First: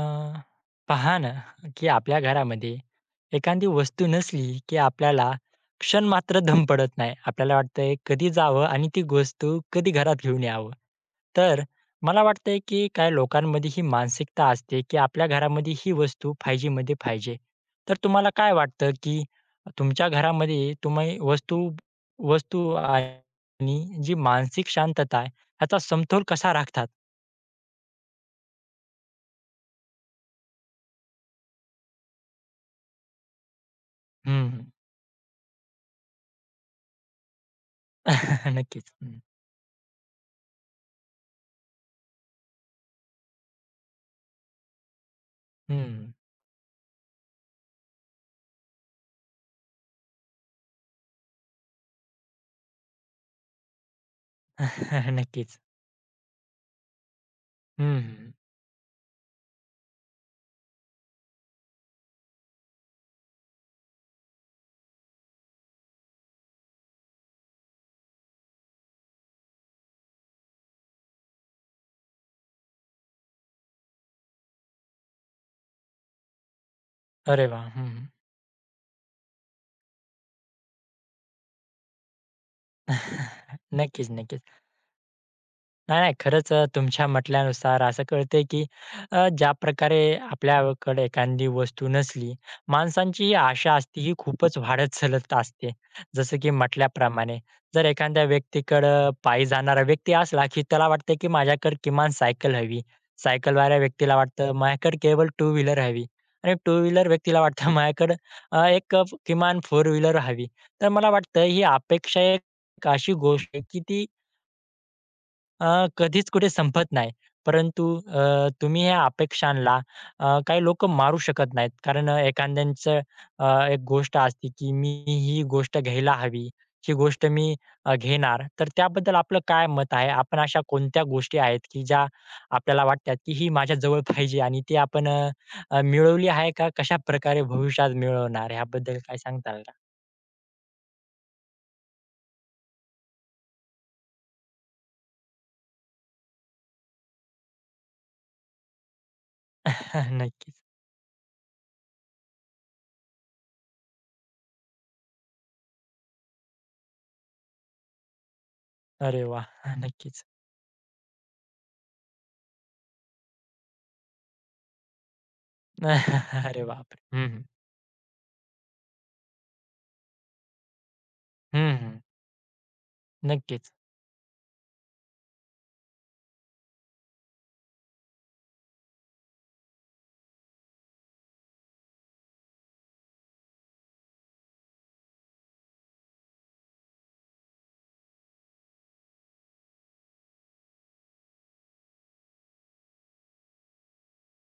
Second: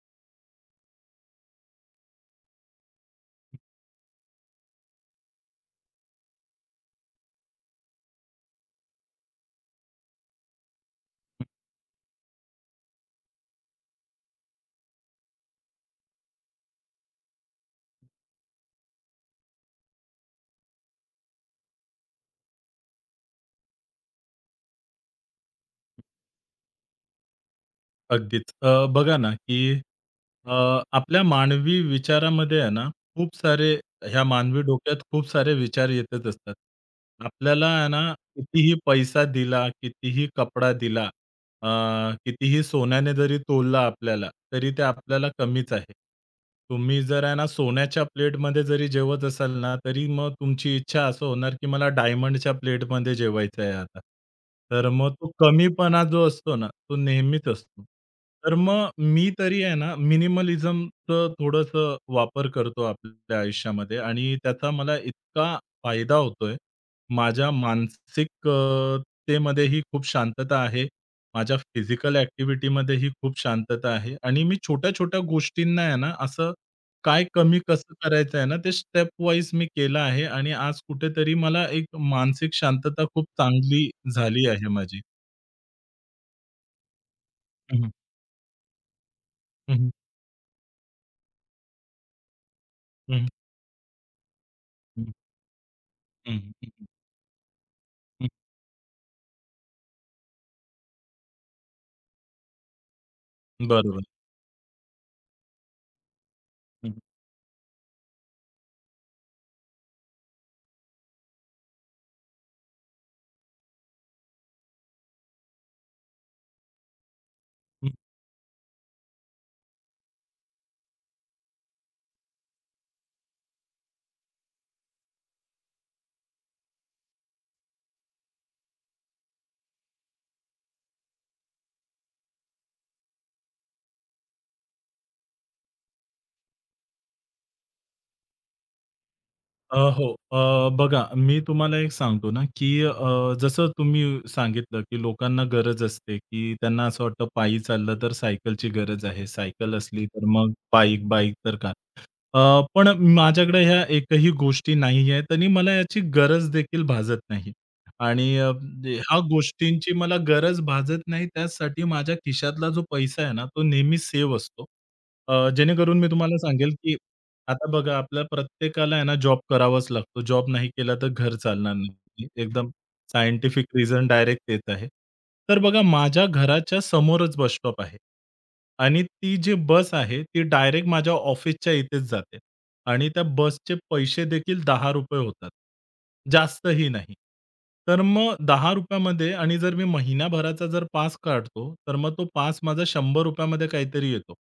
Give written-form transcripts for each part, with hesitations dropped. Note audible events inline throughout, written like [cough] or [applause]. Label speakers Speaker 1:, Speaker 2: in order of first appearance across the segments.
Speaker 1: अ, पहा ना, की आपल्या घरामध्ये एखादी वस्तू नसली, की आपल्याला क्षण मात्र दम पडत नाही. आपल्याला वाटतंय कधी जावं आणि ती वस्तू कधी घरात घेऊन यावं. तर मला वाटतंय, की काही लोकांमध्ये ही मानसिकता असते, की आपल्या घरामध्ये ही वस्तू पाहिजेमध्ये पाहिजे. तर तुम्हाला काय वाटतं, की तुमच्या घरामध्ये तुम्ही वस्तू वस्तू आणि जी मानसिक शांतता आहे, ह्याचा समतोल कसा राखतात?
Speaker 2: अगदीच. बघा ना, की अ, आपल्या मानवी विचारामध्ये आहे ना, खूप सारे ह्या मानवी
Speaker 1: हं,
Speaker 2: डोक्यात खूप सारे विचार येतच असतात. आपल्याला आहे ना,
Speaker 1: [laughs]
Speaker 2: कितीही
Speaker 1: नक्कीच. हं,
Speaker 2: पैसा दिला, कितीही कपडा दिला अ, कितीही सोन्याने जरी तोललं आपल्याला, तरी ते आपल्याला कमीच आहे. तुम्ही जर आहे ना सोन्याच्या प्लेटमध्ये जरी जेवत असाल ना, तरी मग तुमची इच्छा असं होणार, की मला डायमंडच्या प्लेटमध्ये जेवायचं आहे आता. तर
Speaker 1: [laughs]
Speaker 2: मग तो
Speaker 1: नक्कीच.
Speaker 2: कमीपणा जो असतो ना, तो नेहमीच असतो.
Speaker 1: हं, हं.
Speaker 2: तर मग मी तरी आहे ना मिनिमलिझमचं थोडंसं वापर करतो आपल्या आयुष्यामध्ये आणि त्याचा मला इतका फायदा होतोय. माझ्या मानसिक तेमध्येही खूप शांतता आहे, माझ्या फिजिकल ऍक्टिव्हिटीमध्ये ही खूप शांतता आहे आणि मी छोट्या-छोट्या गोष्टींना आहे ना, असं काय
Speaker 1: अरे
Speaker 2: कमी
Speaker 1: वाह! हं,
Speaker 2: कसं
Speaker 1: हं.
Speaker 2: करायचं आहे ना, ते स्टेप वाईज मी केलं आहे आणि आज कुठेतरी मला एक मानसिक शांतता खूप
Speaker 1: [laughs]
Speaker 2: चांगली
Speaker 1: नक्कीच, नक्कीच.
Speaker 2: झाली आहे माझी.
Speaker 1: नाही, नाही. खरंच तुमच्या
Speaker 2: हं,
Speaker 1: म्हटल्यानुसार
Speaker 2: हं.
Speaker 1: असं कळतंय, की ज्या
Speaker 2: हं, हं.
Speaker 1: प्रकारे आपल्याकडे एखादी वस्तू नसली, माणसांची
Speaker 2: हं,
Speaker 1: ही आशा असते ही खूपच वाढत
Speaker 2: हं.
Speaker 1: चालत असते. जसं की
Speaker 2: हं,
Speaker 1: म्हटल्याप्रमाणे जर एखाद्या व्यक्तीकडं पायी जाणारा व्यक्ती असला, की त्याला वाटतं, की माझ्याकडे किमान सायकल हवी. सायकलवाल्या
Speaker 2: बरोबर.
Speaker 1: व्यक्तीला वाटतं, माझ्याकडे केवळ टू व्हीलर हवी आणि टू व्हीलर व्यक्तीला वाटतं, [laughs] माझ्याकडं एक किमान फोर व्हीलर हवी. तर मला वाटतं ही अपेक्षा एक अशी गोष्ट आहे, की ती कधीच कुठे संपत नाही. परंतु
Speaker 2: हं.
Speaker 1: तुम्ही या अपेक्षांना काही लोकं मारू शकत नाहीत. कारण एखाद्यांचं एक गोष्ट असते, की मी ही गोष्ट घ्यायला हवी, ही गोष्ट मी घेणार. तर त्याबद्दल आपलं काय मत आहे? आपण अशा कोणत्या गोष्टी आहेत, की ज्या आपल्याला वाटतात, की ही माझ्या जवळ [laughs] पाहिजे आणि ती आपण अ, अ, मिळवली आहे का? कशाप्रकारे भविष्यात मिळवणार ह्याबद्दल काय सांगताल का?
Speaker 2: हो. बघा मी तुम्हाला एक सांगतो ना, की जसं तुम्ही सांगितलं, की लोकांना गरज असते, की त्यांना असं वाटतं पायी चाललं तर सायकलची गरज आहे. सायकल असली
Speaker 1: [laughs]
Speaker 2: तर मग
Speaker 1: नक्कीच.
Speaker 2: बाईक, बाईक तर कार. अ, पण माझ्याकडे ह्या एकही गोष्टी नाही आहेत आणि मला याची गरज देखील भासत नाही. आणि ह्या
Speaker 1: अरे वाह! [laughs]
Speaker 2: गोष्टींची मला
Speaker 1: नक्कीच.
Speaker 2: गरज भासत नाही. त्याचसाठी माझ्या खिशातला जो पैसा आहे ना, तो नेहमी सेव्ह असतो. जेणेकरून मी तुम्हाला
Speaker 1: [laughs] अरे
Speaker 2: सांगेल, की
Speaker 1: बापरे! हं, हं.
Speaker 2: आता बघा, आपल्या प्रत्येकाला आहे ना जॉब करावाच लागतो. जॉब नाही केला तर घर चालणार
Speaker 1: हं, हं.
Speaker 2: नाही. एकदम सायंटिफिक
Speaker 1: नक्कीच.
Speaker 2: रिझन डायरेक्ट देत आहे. तर बघा माझ्या घराच्या समोरच बस स्टॉप आहे आणि ती जी बस आहे ती डायरेक्ट माझ्या ऑफिसच्या इथेच जाते. आणि त्या बसचे पैसे देखील ₹10 होतात. जास्तही नाही. तर मग ₹10 मध्ये आणि जर मी महिनाभराचा जर पास काढतो, तर मग तो पास माझा ₹100 मध्ये काहीतरी येतो.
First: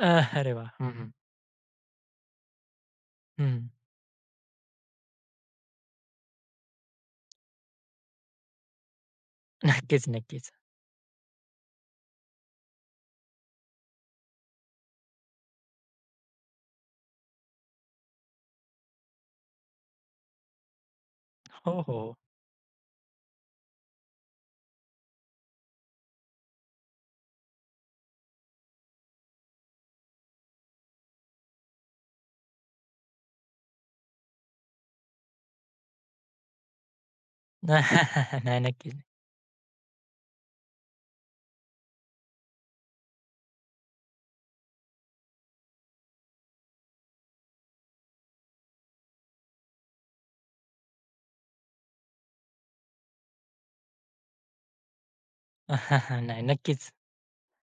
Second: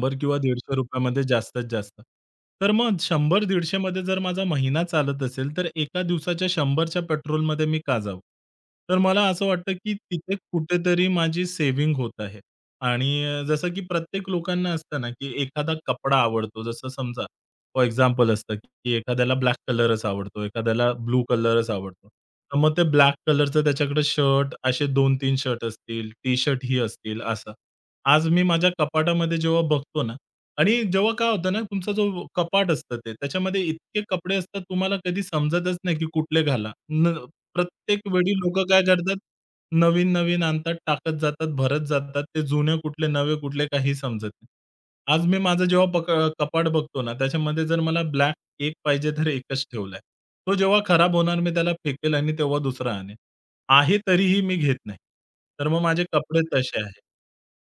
Speaker 1: अ,
Speaker 2: किंवा
Speaker 1: अरे वाह! हं,
Speaker 2: ₹150
Speaker 1: हं.
Speaker 2: मध्ये जास्तीत जास्त. तर मग
Speaker 1: हं.
Speaker 2: 100-150 मध्ये जर माझा महिना चालत असेल, तर एका दिवसाच्या 100 पेट्रोलमध्ये मी का जाऊ? तर मला असं वाटतं, की
Speaker 1: नक्कीच,
Speaker 2: तिथे
Speaker 1: नक्कीच.
Speaker 2: कुठेतरी माझी सेव्हिंग होत आहे. आणि जसं की प्रत्येक लोकांना असतं ना, की एखादा कपडा आवडतो. जसं समजा फॉर एक्झाम्पल असतं, की एखाद्याला ब्लॅक कलरच आवडतो, एखाद्याला ब्लू कलरच
Speaker 1: हो, हो,
Speaker 2: आवडतो.
Speaker 1: हो.
Speaker 2: तर मग ते ब्लॅक कलरचं त्याच्याकडे शर्ट असे 2-3 शर्ट असतील, टी-शर्ट ही असतील असं. आज मी माझ्या कपाटामध्ये जेव्हा बघतो ना आणि जेव्हा काय होतं ना, तुमचा जो कपाट असतं ते, त्याच्यामध्ये इतके कपडे असतात तुम्हाला कधी समजतच नाही, की कुठले घाला. प्रत्येक वेळी
Speaker 1: [laughs] नाही,
Speaker 2: लोकं काय
Speaker 1: नक्कीच.
Speaker 2: करतात, नवीन-नवीन आणतात, टाकत जातात, भरत जातात. ते जुने कुठले, नवे कुठले काही समजत नाही. आज मी माझं जेव्हा कपाट बघतो ना, त्याच्यामध्ये जर मला ब्लॅक एक पाहिजे तर एकच ठेवलाय. तो जेव्हा खराब होणार मी त्याला फेकेल आणि तेव्हा दुसरा आणेल. आहे तरीही मी घेत नाही. तर मग माझे कपडे
Speaker 1: नाही,
Speaker 2: तसे
Speaker 1: नक्कीच.
Speaker 2: आहेत.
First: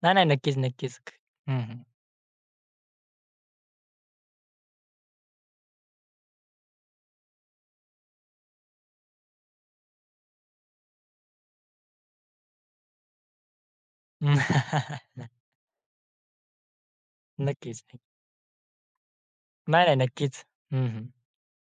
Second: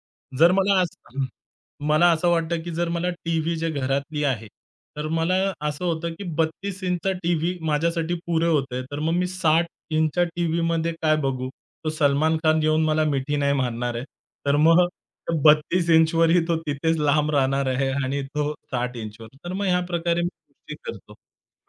Speaker 1: नाही, नाही.
Speaker 2: जर
Speaker 1: नक्कीच,
Speaker 2: मला
Speaker 1: नक्कीच.
Speaker 2: असं
Speaker 1: हं, हं.
Speaker 2: मला असं वाटतं, की जर मला टीव्ही जे घरातली आहे, तर मला असं होतं, की 32 इंचचा टीव्ही माझ्यासाठी पुरे होते. तर मग मी 60 इंचच्या टीव्हीमध्ये काय बघू? तो सलमान खान येऊन मला मिठी नाही मारणार आहे. तर मग
Speaker 1: [laughs]
Speaker 2: 32 इंचवरही तो तिथेच लांब राहणार
Speaker 1: नक्कीच.
Speaker 2: आहे आणि तो 60 इंचवर. तर मग ह्या
Speaker 1: नाही, नाही.
Speaker 2: प्रकारे मी
Speaker 1: नक्कीच.
Speaker 2: गोष्टी
Speaker 1: हं, हं.
Speaker 2: करतो.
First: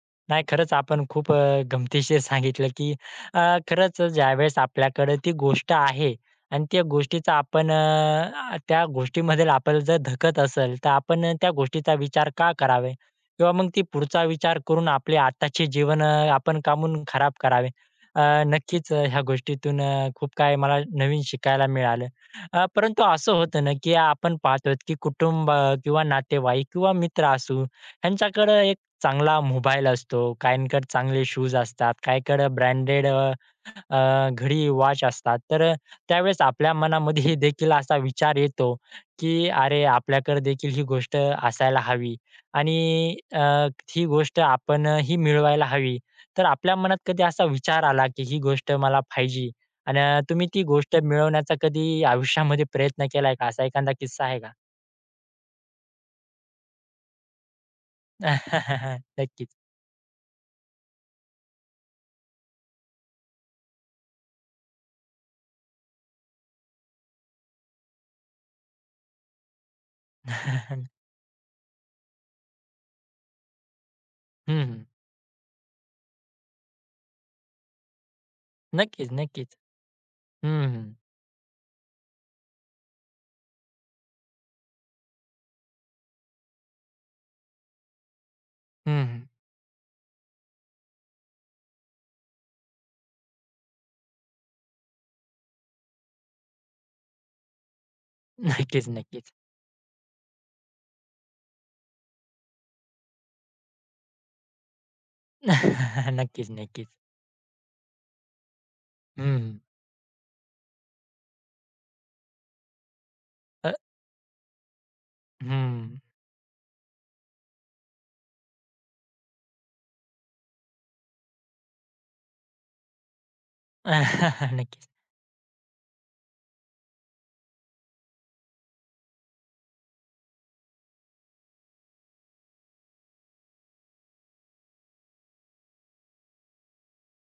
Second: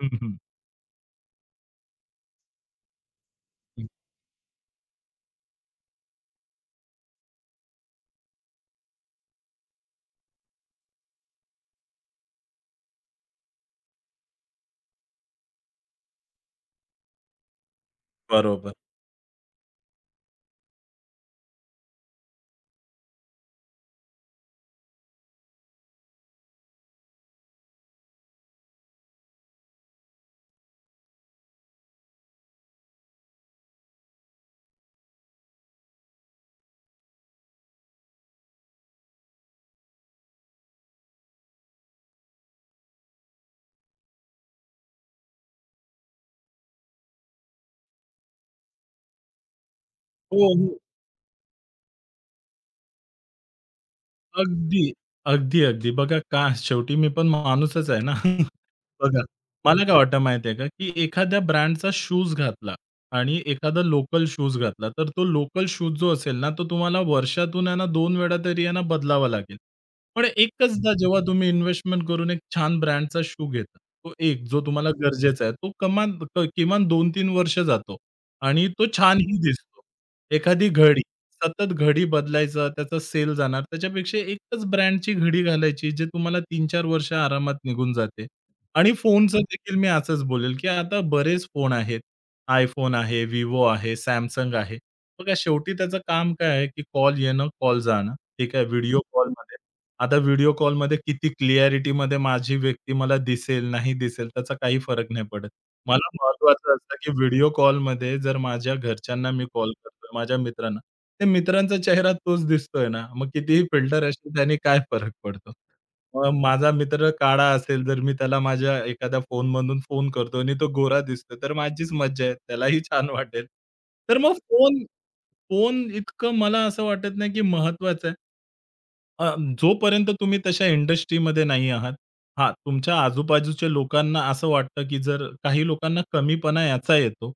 Speaker 2: हं, हं.
Speaker 1: नाही, खरंच आपण खूप गमतीशीर सांगितलं, की अ, खरंच ज्यावेळेस आपल्याकडे ती गोष्ट आहे आणि त्या गोष्टीचा आपण त्या गोष्टीमध्ये आपण जर धकत असेल, तर आपण त्या गोष्टीचा विचार का करावे? किंवा मग ती पुढचा विचार करून आपले आताचे जीवन आपण का खराब करावे? अ,
Speaker 2: बरोबर.
Speaker 1: नक्कीच ह्या गोष्टीतून खूप काही मला नवीन शिकायला मिळालं. परंतु असं होतं ना, की आपण पाहतो, की कुटुंब किंवा नातेवाईक किंवा मित्र असू, ह्यांच्याकडे चांगला मोबाईल असतो, काहींकडे चांगले शूज असतात, काहीकडे ब्रँडेड अ, अ, घडी, वॉच असतात. तर त्यावेळेस आपल्या मनामध्ये [laughs] देखील असा विचार येतो, की "अरे, आपल्याकडे देखील ही गोष्ट असायला हवी आणि ही गोष्ट आपणही मिळवायला हवी." तर आपल्या मनात कधी असा विचार आला, की ही गोष्ट मला पाहिजे आणि
Speaker 2: हो,
Speaker 1: तुम्ही ती
Speaker 2: हो.
Speaker 1: गोष्ट मिळवण्याचा कधी आयुष्यामध्ये प्रयत्न केलाय का? असा एखादा किस्सा आहे का?
Speaker 2: अगदी, अगदी. बघा का शेवटी मी पण माणूसच आहे ना. [laughs]
Speaker 1: [laughs]
Speaker 2: बघा,
Speaker 1: नक्कीच.
Speaker 2: मला काय वाटतं माहिती आहे का, की एखाद्या ब्रँडचा शूज घातला आणि एखादा लोकल शूज घातला, तर तो लोकल शूज जो असेल ना, तो तुम्हाला वर्षातून आहे ना दोन वेळा तरी आहे ना बदलावा लागेल. पण एकचदा
Speaker 1: [laughs]
Speaker 2: जेव्हा तुम्ही इन्व्हेस्टमेंट करून एक छान ब्रँडचा शू घेता, तो एक जो
Speaker 1: हं, हं.
Speaker 2: तुम्हाला गरजेचा आहे, तो किमान 2-3 वर्ष जातो आणि तो
Speaker 1: नक्कीच,
Speaker 2: छानही
Speaker 1: नक्कीच.
Speaker 2: दिसतो.
Speaker 1: हं,
Speaker 2: एखादी
Speaker 1: हं.
Speaker 2: घडी सतत घडी बदलायचं, त्याचा सेल जाणार. त्याच्यापेक्षा एकच ब्रँडची घडी घालायची, जे तुम्हाला 3-4 वर्ष आरामात निघून जाते. आणि फोनचं देखील मी असंच बोलेल, की आता बरेच फोन आहेत. iPhone आहे, Vivo आहे, Samsung आहे. बघा शेवटी त्याचं काम काय आहे, की कॉल येणं, कॉल जाणं. ठीक आहे.
Speaker 1: नक्कीच,
Speaker 2: व्हिडिओ
Speaker 1: नक्कीच.
Speaker 2: कॉलमध्ये आता व्हिडिओ कॉलमध्ये किती क्लिअॅरिटीमध्ये माझी व्यक्ती मला दिसेल, नाही दिसेल, त्याचा काही फरक नाही पडत. मला
Speaker 1: [laughs] नक्कीच,
Speaker 2: महत्वाचं
Speaker 1: नक्कीच.
Speaker 2: असतं, की व्हिडिओ कॉलमध्ये जर माझ्या घरच्यांना मी
Speaker 1: हं.
Speaker 2: कॉल करतोय, माझ्या मित्रांना, त्या मित्रांचा चेहरा तोच दिसतोय ना, मग कितीही
Speaker 1: अ,
Speaker 2: फिल्टर असले त्याने काय फरक पडतो?
Speaker 1: हं.
Speaker 2: मग माझा मित्र काळा असेल, जर मी त्याला माझ्या एखाद्या फोनमधून फोन करतो आणि तो गोरा दिसतोय, तर माझीच मज्जा आहे. त्यालाही छान वाटेल. तर मग
Speaker 1: [laughs]
Speaker 2: फोन
Speaker 1: नक्कीच.
Speaker 2: फोन इतकं मला असं वाटत नाही, की महत्वाचं आहे. अ, जोपर्यंत तुम्ही तशा इंडस्ट्रीमध्ये नाही आहात. हां, तुमच्या आजूबाजूच्या लोकांना असं वाटतं, की जर काही लोकांना कमीपणा याचा येतो.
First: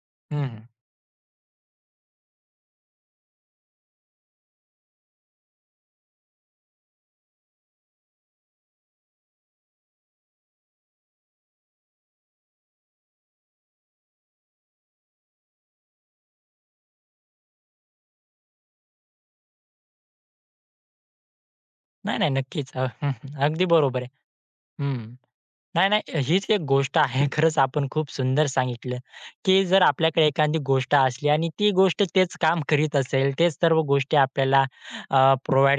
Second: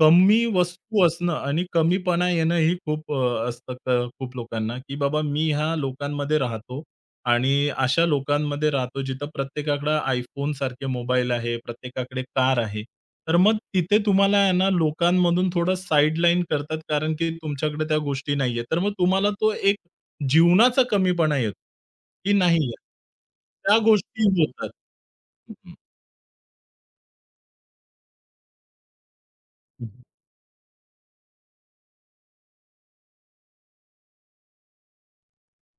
Speaker 2: कमी
Speaker 1: हं,
Speaker 2: वस्तू असणं आणि कमीपणा येणं ही खूप असतं क खूप लोकांना, की बाबा मी ह्या लोकांमध्ये राहतो आणि अशा लोकांमध्ये राहतो जिथं प्रत्येकाकडे iPhoneसारखे मोबाईल आहे, प्रत्येकाकडे कार आहे. तर मग तिथे तुम्हाला आहे ना लोकांमधून थोडं साइडलाईन करतात कारण की तुमच्याकडे त्या गोष्टी नाहीये. तर मग तुम्हाला तो एक जीवनाचा कमीपणा येतो,
Speaker 1: नाही, नाही.
Speaker 2: की नाही
Speaker 1: नक्कीच.
Speaker 2: या,
Speaker 1: हं, अगदी
Speaker 2: त्या
Speaker 1: बरोबर आहे.
Speaker 2: गोष्टी होतात.
Speaker 1: हं.
Speaker 2: हं, हं.
Speaker 1: नाही, नाही. हीच एक गोष्ट आहे. [laughs] खरंच आपण खूप सुंदर सांगितलं, की जर आपल्याकडे एखादी गोष्ट असली आणि ती गोष्ट तेच काम करीत असेल, तेच सर्व गोष्टी आपल्याला अ,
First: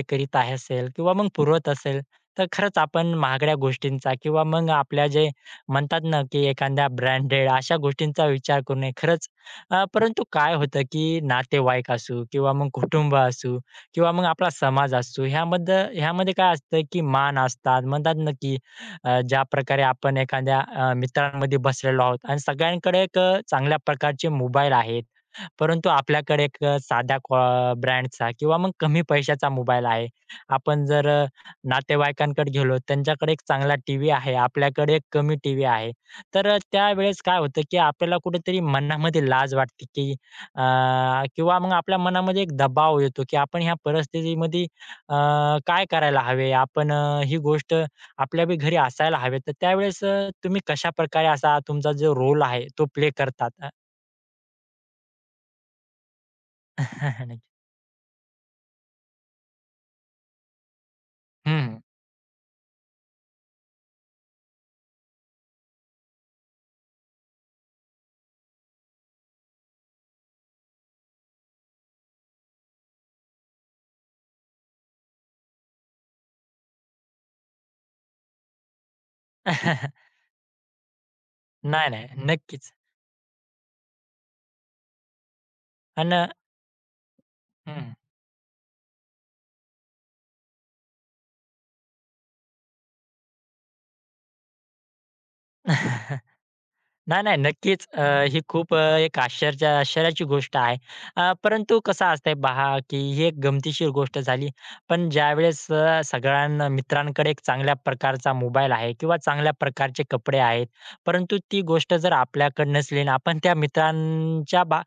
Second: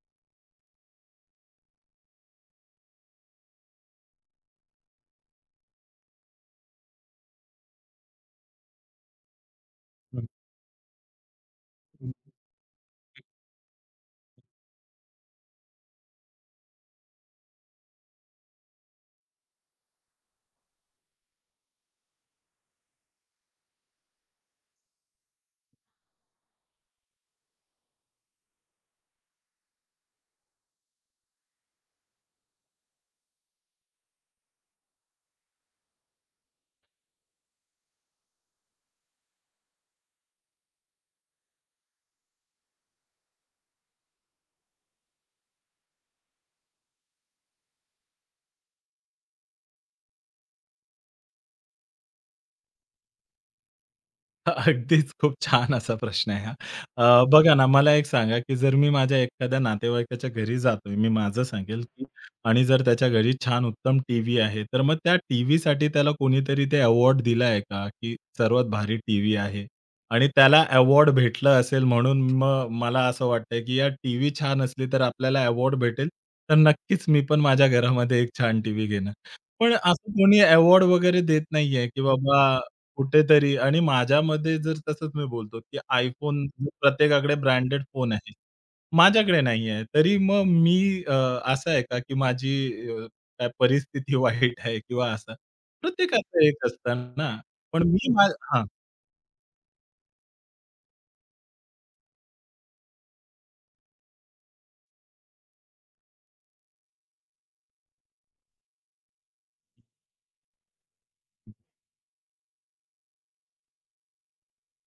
Speaker 1: करीत आहे असेल किंवा मग पुरवत असेल, तर खरंच आपण महागड्या गोष्टींचा किंवा मग आपल्या जे म्हणतात ना, की एखाद्या ब्रँडेड अशा गोष्टींचा विचार करू नये. खरंच परंतु
Speaker 2: हं,
Speaker 1: काय होतं, की नातेवाईक
Speaker 2: हं.
Speaker 1: असू किंवा मग कुटुंब असू किंवा मग आपला समाज असू, ह्यामध्ये ह्यामध्ये काय असतं, की मान असतात. म्हणतात ना, की ज्या प्रकारे आपण एखाद्या मित्रांमध्ये बसलेलो आहोत आणि सगळ्यांकडे एक चांगल्या प्रकारचे मोबाईल आहेत. परंतु आपल्याकडे एक साध्या ब्रँडचा किंवा मग कमी पैशाचा मोबाईल आहे. आपण जर नातेवाईकांकडे गेलो, त्यांच्याकडे एक चांगला टीव्ही आहे, आपल्याकडे एक कमी टीव्ही आहे. तर त्यावेळेस काय होतं, की आपल्याला कुठेतरी मनामध्ये लाज वाटते, की अ, किंवा मग आपल्या मनामध्ये एक दबाव येतो, की आपण ह्या परिस्थितीमध्ये अ, काय करायला हवे? आपण ही गोष्ट आपल्या बी घरी असायला हवी. तर त्यावेळेस तुम्ही कशाप्रकारे असा तुमचा जो रोल आहे, तो प्ले करतात?
Speaker 2: [laughs] अगदीच खूप छान असा प्रश्न आहे हा.
Speaker 1: [laughs] अ,
Speaker 2: बघा ना, मला एक सांगा, की जर मी माझ्या एखाद्या नातेवाईकाच्या घरी जातोय, मी माझं सांगेल, की आणि जर त्याच्या घरी छान उत्तम टीव्ही आहे, तर मग त्या टीव्हीसाठी त्याला कोणीतरी ते अवॉर्ड दिला आहे का, की सर्वात भारी टीव्ही आहे? आणि त्याला अवॉर्ड भेटलं असेल म्हणून मग मला असं वाटतंय, की यार टीव्ही छान असली तर आपल्याला अवॉर्ड भेटेल, तर नक्कीच मी पण माझ्या घरामध्ये एक छान टीव्ही घेणार. पण असं
Speaker 1: [laughs]
Speaker 2: कोणी अवॉर्ड वगैरे देत नाहीये,
Speaker 1: नाही,
Speaker 2: की
Speaker 1: नाही.
Speaker 2: बाबा
Speaker 1: नक्कीच.
Speaker 2: कुठेतरी आणि माझ्यामध्ये जर तसंच मी बोलतो, की
Speaker 1: अन्
Speaker 2: iPhone प्रत्येकाकडे ब्रँडेड
Speaker 1: हं.
Speaker 2: फोन आहे. माझ्याकडे नाही आहे. तरी मग मी असं आहे का, की माझी अ, काय परिस्थिती [laughs] वाईट आहे किंवा असं.
Speaker 1: [laughs]
Speaker 2: प्रत्येकाचं एक असतं
Speaker 1: नाही,
Speaker 2: ना.
Speaker 1: नाही.
Speaker 2: पण
Speaker 1: नक्कीच.
Speaker 2: मी मा
Speaker 1: ही
Speaker 2: हां.
Speaker 1: खूप एक आश्चर्याची गोष्ट आहे. परंतु कसं असतंय पहा, की ही एक गमतीशीर गोष्ट झाली. पण ज्यावेळेस सगळ्यांना मित्रांकडे एक चांगल्या प्रकारचा मोबाईल आहे किंवा चांगल्या प्रकारचे कपडे आहेत. परंतु ती गोष्ट जर आपल्याकडे नसली आणि आपण त्या मित्रांच्या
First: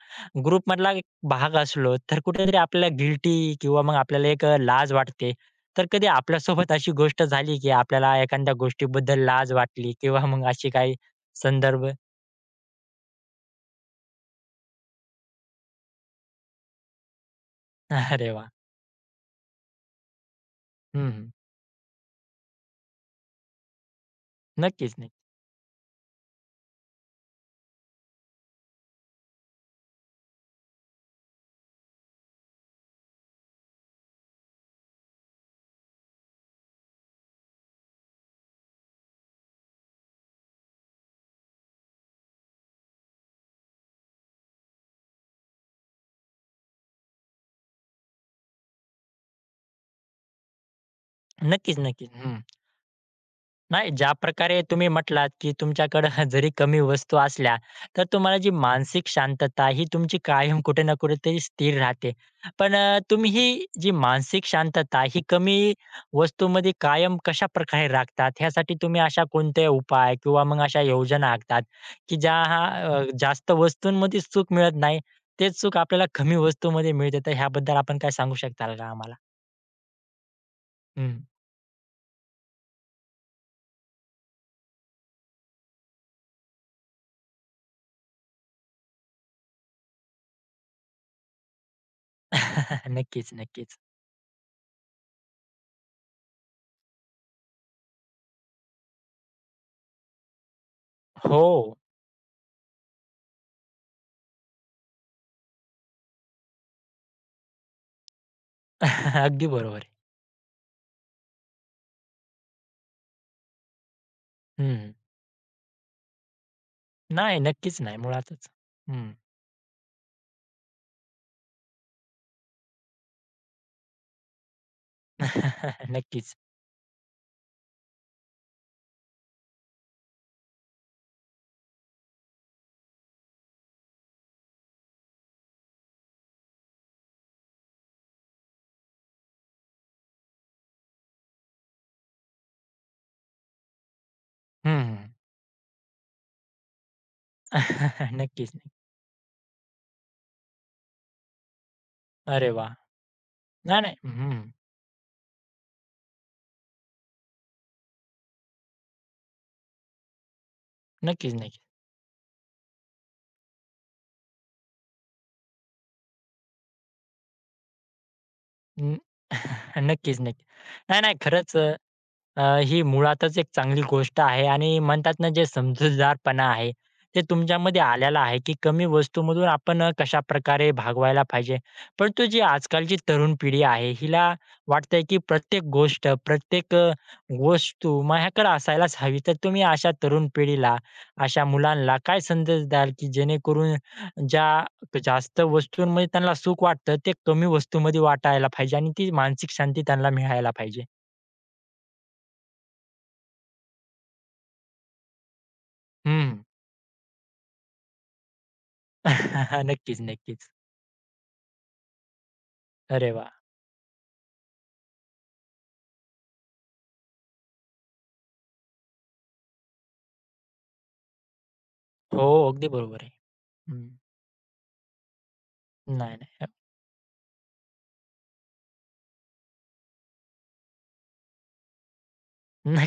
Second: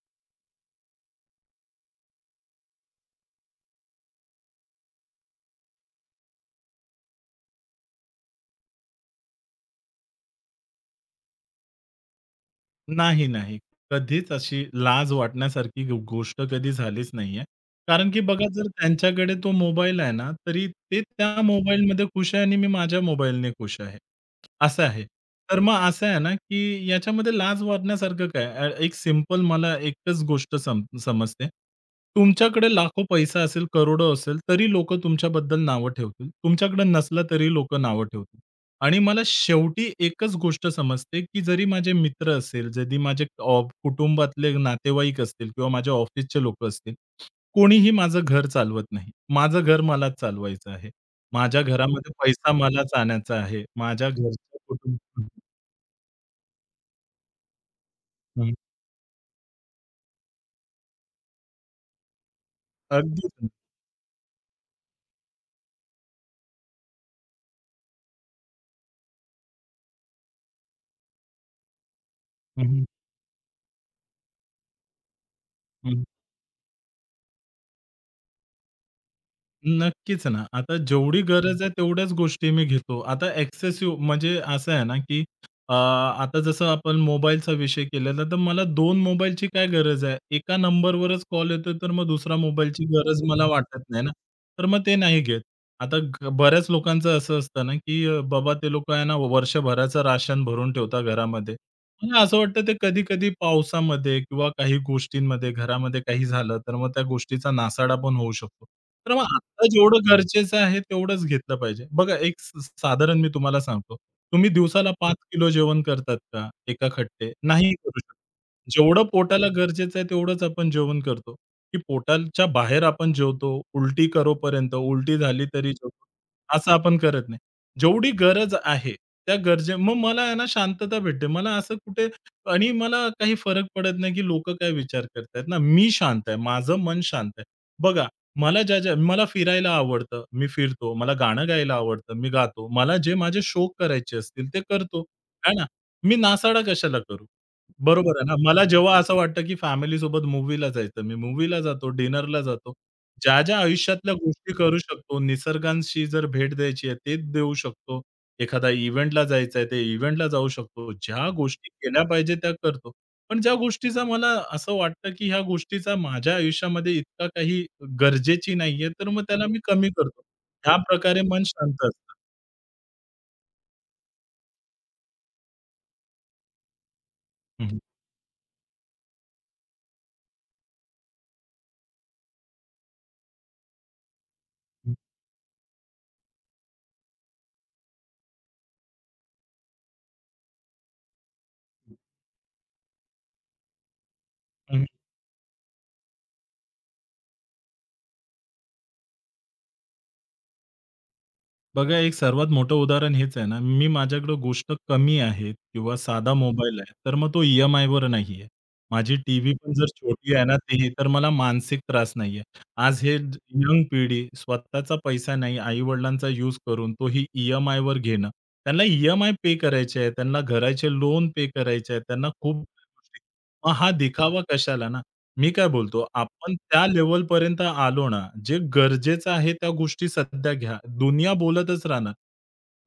Speaker 1: ग्रुपमधला एक भाग असलो, तर कुठेतरी आपल्याला गिल्टी किंवा मग आपल्याला एक लाज वाटते. तर कधी आपल्यासोबत अशी गोष्ट झाली, की आपल्याला एखाद्या गोष्टीबद्दल लाज वाटली किंवा मग अशी काही संदर्भ?
Speaker 2: नाही, नाही. कधीच अशी लाज वाटण्यासारखी गोष्ट कधी झालीच नाहीये. कारण की
Speaker 1: अरे
Speaker 2: बघा
Speaker 1: वाह!
Speaker 2: जर त्यांच्याकडे तो मोबाईल आहे ना, तरी ते
Speaker 1: हं, हं.
Speaker 2: त्या मोबाईलमध्ये खुश आहे आणि मी माझ्या मोबाईलने खुश आहे. असं
Speaker 1: नक्कीच,
Speaker 2: आहे.
Speaker 1: नक्की
Speaker 2: तर मग असं आहे ना, की याच्यामध्ये लाज वाटण्यासारखं काय? एक सिंपल मला एकच गोष्ट समजते. तुमच्याकडे लाखो पैसा असेल, करोडो असेल, तरी लोकं तुमच्याबद्दल नावं ठेवतील. तुमच्याकडे नसला तरी लोकं नावं ठेवतील. आणि मला शेवटी एकच गोष्ट समजते, की जरी माझे मित्र असेल, जरी माझे कुटुंबातले नातेवाईक असतील किंवा माझ्या ऑफिसचे लोकं असतील, कोणीही माझं घर चालवत नाही. माझं घर मलाच चालवायचं आहे. माझ्या
Speaker 1: नक्कीच, नक्कीच.
Speaker 2: घरामध्ये
Speaker 1: हं.
Speaker 2: पैसा मलाच आणायचा आहे.
Speaker 1: नाही
Speaker 2: माझ्या घरचं
Speaker 1: ज्याप्रकारे तुम्ही
Speaker 2: कुटुंब हं,
Speaker 1: म्हटलात, की तुमच्याकडे [laughs] जरी कमी वस्तू असल्या, तर तुम्हाला जी
Speaker 2: हं.
Speaker 1: मानसिक शांतता ही तुमची कायम कुठे ना कुठेतरी स्थिर राहते. पण तुम्ही
Speaker 2: अगदीच.
Speaker 1: ही जी मानसिक शांतता ही कमी वस्तूमध्ये कायम कशाप्रकारे राखतात? ह्यासाठी तुम्ही अशा कोणत्या उपाय किंवा मग अशा योजना आखतात, की ज्या हा,
Speaker 2: हं,
Speaker 1: जास्त वस्तूंमध्ये सुख मिळत नाही, तेच सुख
Speaker 2: हं.
Speaker 1: आपल्याला कमी वस्तूमध्ये मिळते. तर ह्याबद्दल आपण काय सांगू शकताल का आम्हाला?
Speaker 2: नक्कीच ना. आता जेवढी
Speaker 1: हं.
Speaker 2: हं. गरज आहे तेवढ्याच गोष्टी मी घेतो. आता एक्सेसिव्ह म्हणजे असं आहे ना, की आता जसं आपण मोबाईलचा विषय केलेला, तर मला 2 मोबाईलची काय गरज आहे? एका नंबरवरच कॉल येतो, तर मग दुसरा मोबाईलची
Speaker 1: [laughs]
Speaker 2: गरज
Speaker 1: नक्कीच,
Speaker 2: मला
Speaker 1: नक्कीच.
Speaker 2: वाटत नाही ना. तर मग ते नाही घेत. आता बऱ्याच लोकांचं असं असतं ना, की बाबा ते लोकं आहे ना वर्षभराचं राशन भरून ठेवतात घरामध्ये.
Speaker 1: हो.
Speaker 2: मला असं वाटतं ते कधी-कधी पावसामध्ये किंवा काही गोष्टींमध्ये, घरामध्ये काही झालं, तर मग त्या गोष्टीचा नासाडा पण होऊ शकतो. तर मग
Speaker 1: [laughs] अगदी
Speaker 2: आता
Speaker 1: बरोबर आहे.
Speaker 2: जेवढं गरजेचं आहे तेवढंच घेतलं पाहिजे. बघा एक स साधारण मी तुम्हाला सांगतो. तुम्ही दिवसाला
Speaker 1: हं.
Speaker 2: 5 किलो जेवण करतात का एका खट्टे?
Speaker 1: नाही,
Speaker 2: नाही
Speaker 1: नक्कीच नाही
Speaker 2: करू शकत.
Speaker 1: मुळातच.
Speaker 2: जेवढं
Speaker 1: हं.
Speaker 2: पोटाला गरजेचं आहे तेवढंच आपण जेवण करतो, की पोटाच्या बाहेर आपण जेवतो, उलटी करोपर्यंत, उलटी झाली तरी
Speaker 1: [laughs]
Speaker 2: जेवतो,
Speaker 1: नक्कीच.
Speaker 2: असं आपण करत नाही. जेवढी गरज आहे, त्या गरजे मग मला आहे ना शांतता भेटते. मला असं कुठे आणि मला काही फरक पडत नाही, की लोकं काय विचार करतायत ना. मी शांत आहे, माझं मन शांत आहे. बघा, मला फिरायला आवडतं, मी फिरतो. मला गाणं गायला आवडतं, मी गातो. मला जे माझे शौक करायचे असतील, ते करतो.
Speaker 1: हं.
Speaker 2: आहे ना. मी नासाडा कशाला करू?
Speaker 1: [laughs]
Speaker 2: बरोबर आहे ना.
Speaker 1: नक्कीच.
Speaker 2: मला
Speaker 1: नाही.
Speaker 2: जेव्हा असं वाटतं, की फॅमिलीसोबत मूव्हीला जायचं, मी मूव्हीला जातो, डिनरला
Speaker 1: अरे वाह!
Speaker 2: जातो. ज्या
Speaker 1: नाही,
Speaker 2: आयुष्यातल्या
Speaker 1: नाही. हं.
Speaker 2: गोष्टी करू शकतो, निसर्गाशी जर भेट द्यायची आहे, ते देऊ शकतो. एखादा इव्हेंटला जायचं आहे, ते इव्हेंटला जाऊ शकतो. ज्या
Speaker 1: नक्कीच, नक्कीच.
Speaker 2: गोष्टी केल्या पाहिजे त्या करतो. पण ज्या गोष्टीचा मला असं वाटतं, की ह्या गोष्टीचा माझ्या आयुष्यामध्ये इतका काही गरजेची नाहीये,
Speaker 1: हं.
Speaker 2: तर मग त्याला मी
Speaker 1: [laughs]
Speaker 2: कमी
Speaker 1: नक्कीच,
Speaker 2: करतो.
Speaker 1: नक्कीच.
Speaker 2: ह्या
Speaker 1: नाही, नाही.
Speaker 2: प्रकारे मन
Speaker 1: खरंच
Speaker 2: शांत असतं.
Speaker 1: ही मुळातच एक चांगली गोष्ट आहे आणि म्हणतात ना जे समजूतदारपणा आहे, ते
Speaker 2: हं,
Speaker 1: तुमच्यामध्ये आलेलं आहे, की कमी वस्तूमधून आपण कशाप्रकारे भागवायला पाहिजे. परंतु जी आजकालची तरुण पिढी आहे, हिला वाटतंय, की प्रत्येक गोष्ट, प्रत्येक वस्तू माझ्याकडे असायलाच हवी. तर तुम्ही अशा तरुण पिढीला, अशा मुलांना काय संदेश द्याल, की जेणेकरून ज्या जास्त वस्तूंमध्ये त्यांना सुख वाटतं, ते कमी वस्तूमध्ये वाटायला पाहिजे आणि ती मानसिक शांती त्यांना मिळायला पाहिजे?
Speaker 2: बघा, एक सर्वात मोठं उदाहरण हेच आहे ना, मी माझ्याकडे गोष्ट कमी आहे किंवा साधा
Speaker 1: हं.
Speaker 2: मोबाईल आहे, तर मग तो ई-एम-आयवर नाही आहे. माझी टीव्ही
Speaker 1: [laughs]
Speaker 2: पण जर
Speaker 1: नक्कीच,
Speaker 2: छोटी आहे
Speaker 1: नक्कीच.
Speaker 2: ना, ती तर मला मानसिक त्रास नाही आहे. आज
Speaker 1: अरे
Speaker 2: हे
Speaker 1: वाह!
Speaker 2: यंग पिढी स्वतःचा पैसा नाही, आई-वडिलांचा यूज करून तोही ई-एम-आयवर घेणं. त्यांना ई-एम-आय पे करायचे आहे, त्यांना घराचे लोन पे करायचे आहे,
Speaker 1: हो,
Speaker 2: त्यांना खूप
Speaker 1: अगदी बरोबर आहे.
Speaker 2: गोष्टी- मग
Speaker 1: हं.
Speaker 2: हा दिखावा कशाला ना? मी काय बोलतो,
Speaker 1: नाही, नाही.
Speaker 2: आपण त्या लेव्हलपर्यंत आलो ना, जे गरजेचं आहे त्या गोष्टी सध्या घ्या. दुनिया बोलतच राहणार.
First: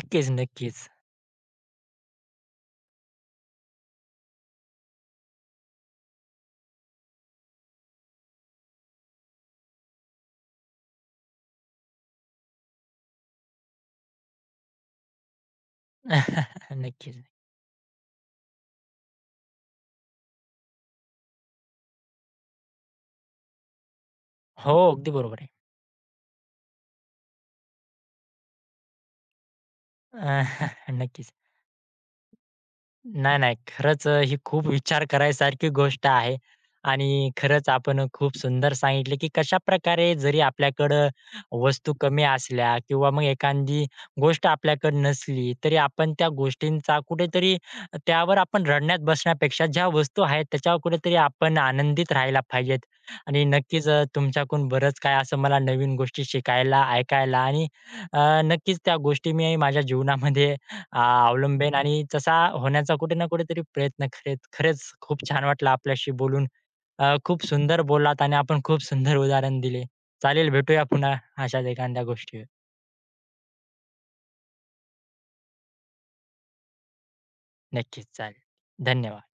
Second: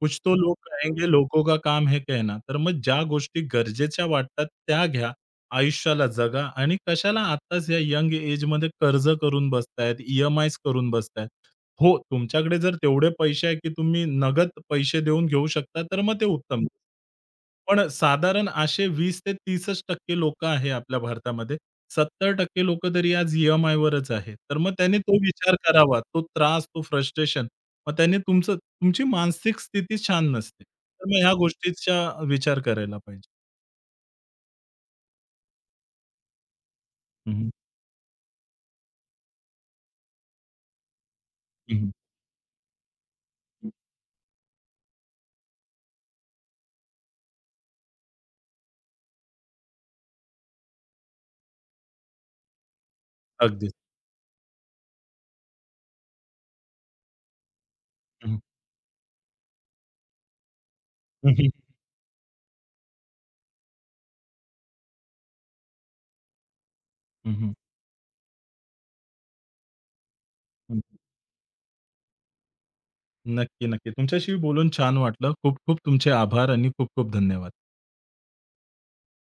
Speaker 2: कुछ तो लोग
Speaker 1: नक्कीच.
Speaker 2: कहेंगे, लोगों का काम है कहना. तर मग ज्या गोष्टी गरजेच्या वाटतात त्या घ्या, आयुष्याला जगा आणि कशाला आत्ताच या यंग एजमध्ये कर्ज करून बसतायत, ई करून बसतायत. हो, तुमच्याकडे जर तेवढे पैसे आहे, की तुम्ही नगद पैसे देऊन घेऊ शकता, तर मग ते उत्तम.
Speaker 1: [laughs] नक्कीच.
Speaker 2: पण साधारण असे 20 ते तीसच टक्के लोकं आहे आपल्या भारतामध्ये. 70% लोकं तरी आज ई-एम-आयवरच आहे. तर मग
Speaker 1: हो,
Speaker 2: त्याने
Speaker 1: अगदी
Speaker 2: तो
Speaker 1: बरोबर
Speaker 2: विचार करावा. तो त्रास, तो फ्रस्ट्रेशन. मग त्याने तुमची मानसिक स्थिती छान
Speaker 1: आहे.
Speaker 2: नसते.
Speaker 1: [laughs]
Speaker 2: तर मग ह्या
Speaker 1: नक्कीच.
Speaker 2: गोष्टीचा विचार करायला पाहिजे.
Speaker 1: नाही, नाही. खरंच ही खूप विचार करायसारखी गोष्ट आहे आणि
Speaker 2: हं, हं.
Speaker 1: खरंच आपण खूप सुंदर सांगितले, की कशा प्रकारे जरी आपल्याकडं
Speaker 2: हं, हं.
Speaker 1: वस्तू कमी असल्या किंवा मग
Speaker 2: हं.
Speaker 1: एखादी गोष्ट आपल्याकडे नसली, तरी आपण त्या गोष्टींचा कुठेतरी त्यावर आपण रडण्यात बसण्यापेक्षा ज्या वस्तू आहेत त्याच्यावर कुठेतरी आपण आनंदित राहायला पाहिजेत. आणि
Speaker 2: अगदीच.
Speaker 1: नक्कीच तुमच्याकडून बरंच काय असं मला नवीन गोष्टी शिकायला, ऐकायला आणि
Speaker 2: हं, हं.
Speaker 1: नक्कीच त्या गोष्टी मी माझ्या जीवनामध्ये अ,
Speaker 2: हं, हं.
Speaker 1: अवलंबेन आणि तसा होण्याचा कुठे ना कुठेतरी प्रयत्न करेल. खरंच खूप छान वाटलं आपल्याशी बोलून. खूप
Speaker 2: हं,
Speaker 1: सुंदर बोललात आणि आपण खूप सुंदर उदाहरण दिले. चालेल
Speaker 2: हं.
Speaker 1: भेटूया पुन्हा अशाच एखाद्या गोष्टीवर.
Speaker 2: नक्की, नक्की. तुमच्याशी बोलून छान वाटलं. खूप खूप तुमचे आभार आणि खूप खूप धन्यवाद.
Speaker 1: नक्कीच चालेल. धन्यवाद.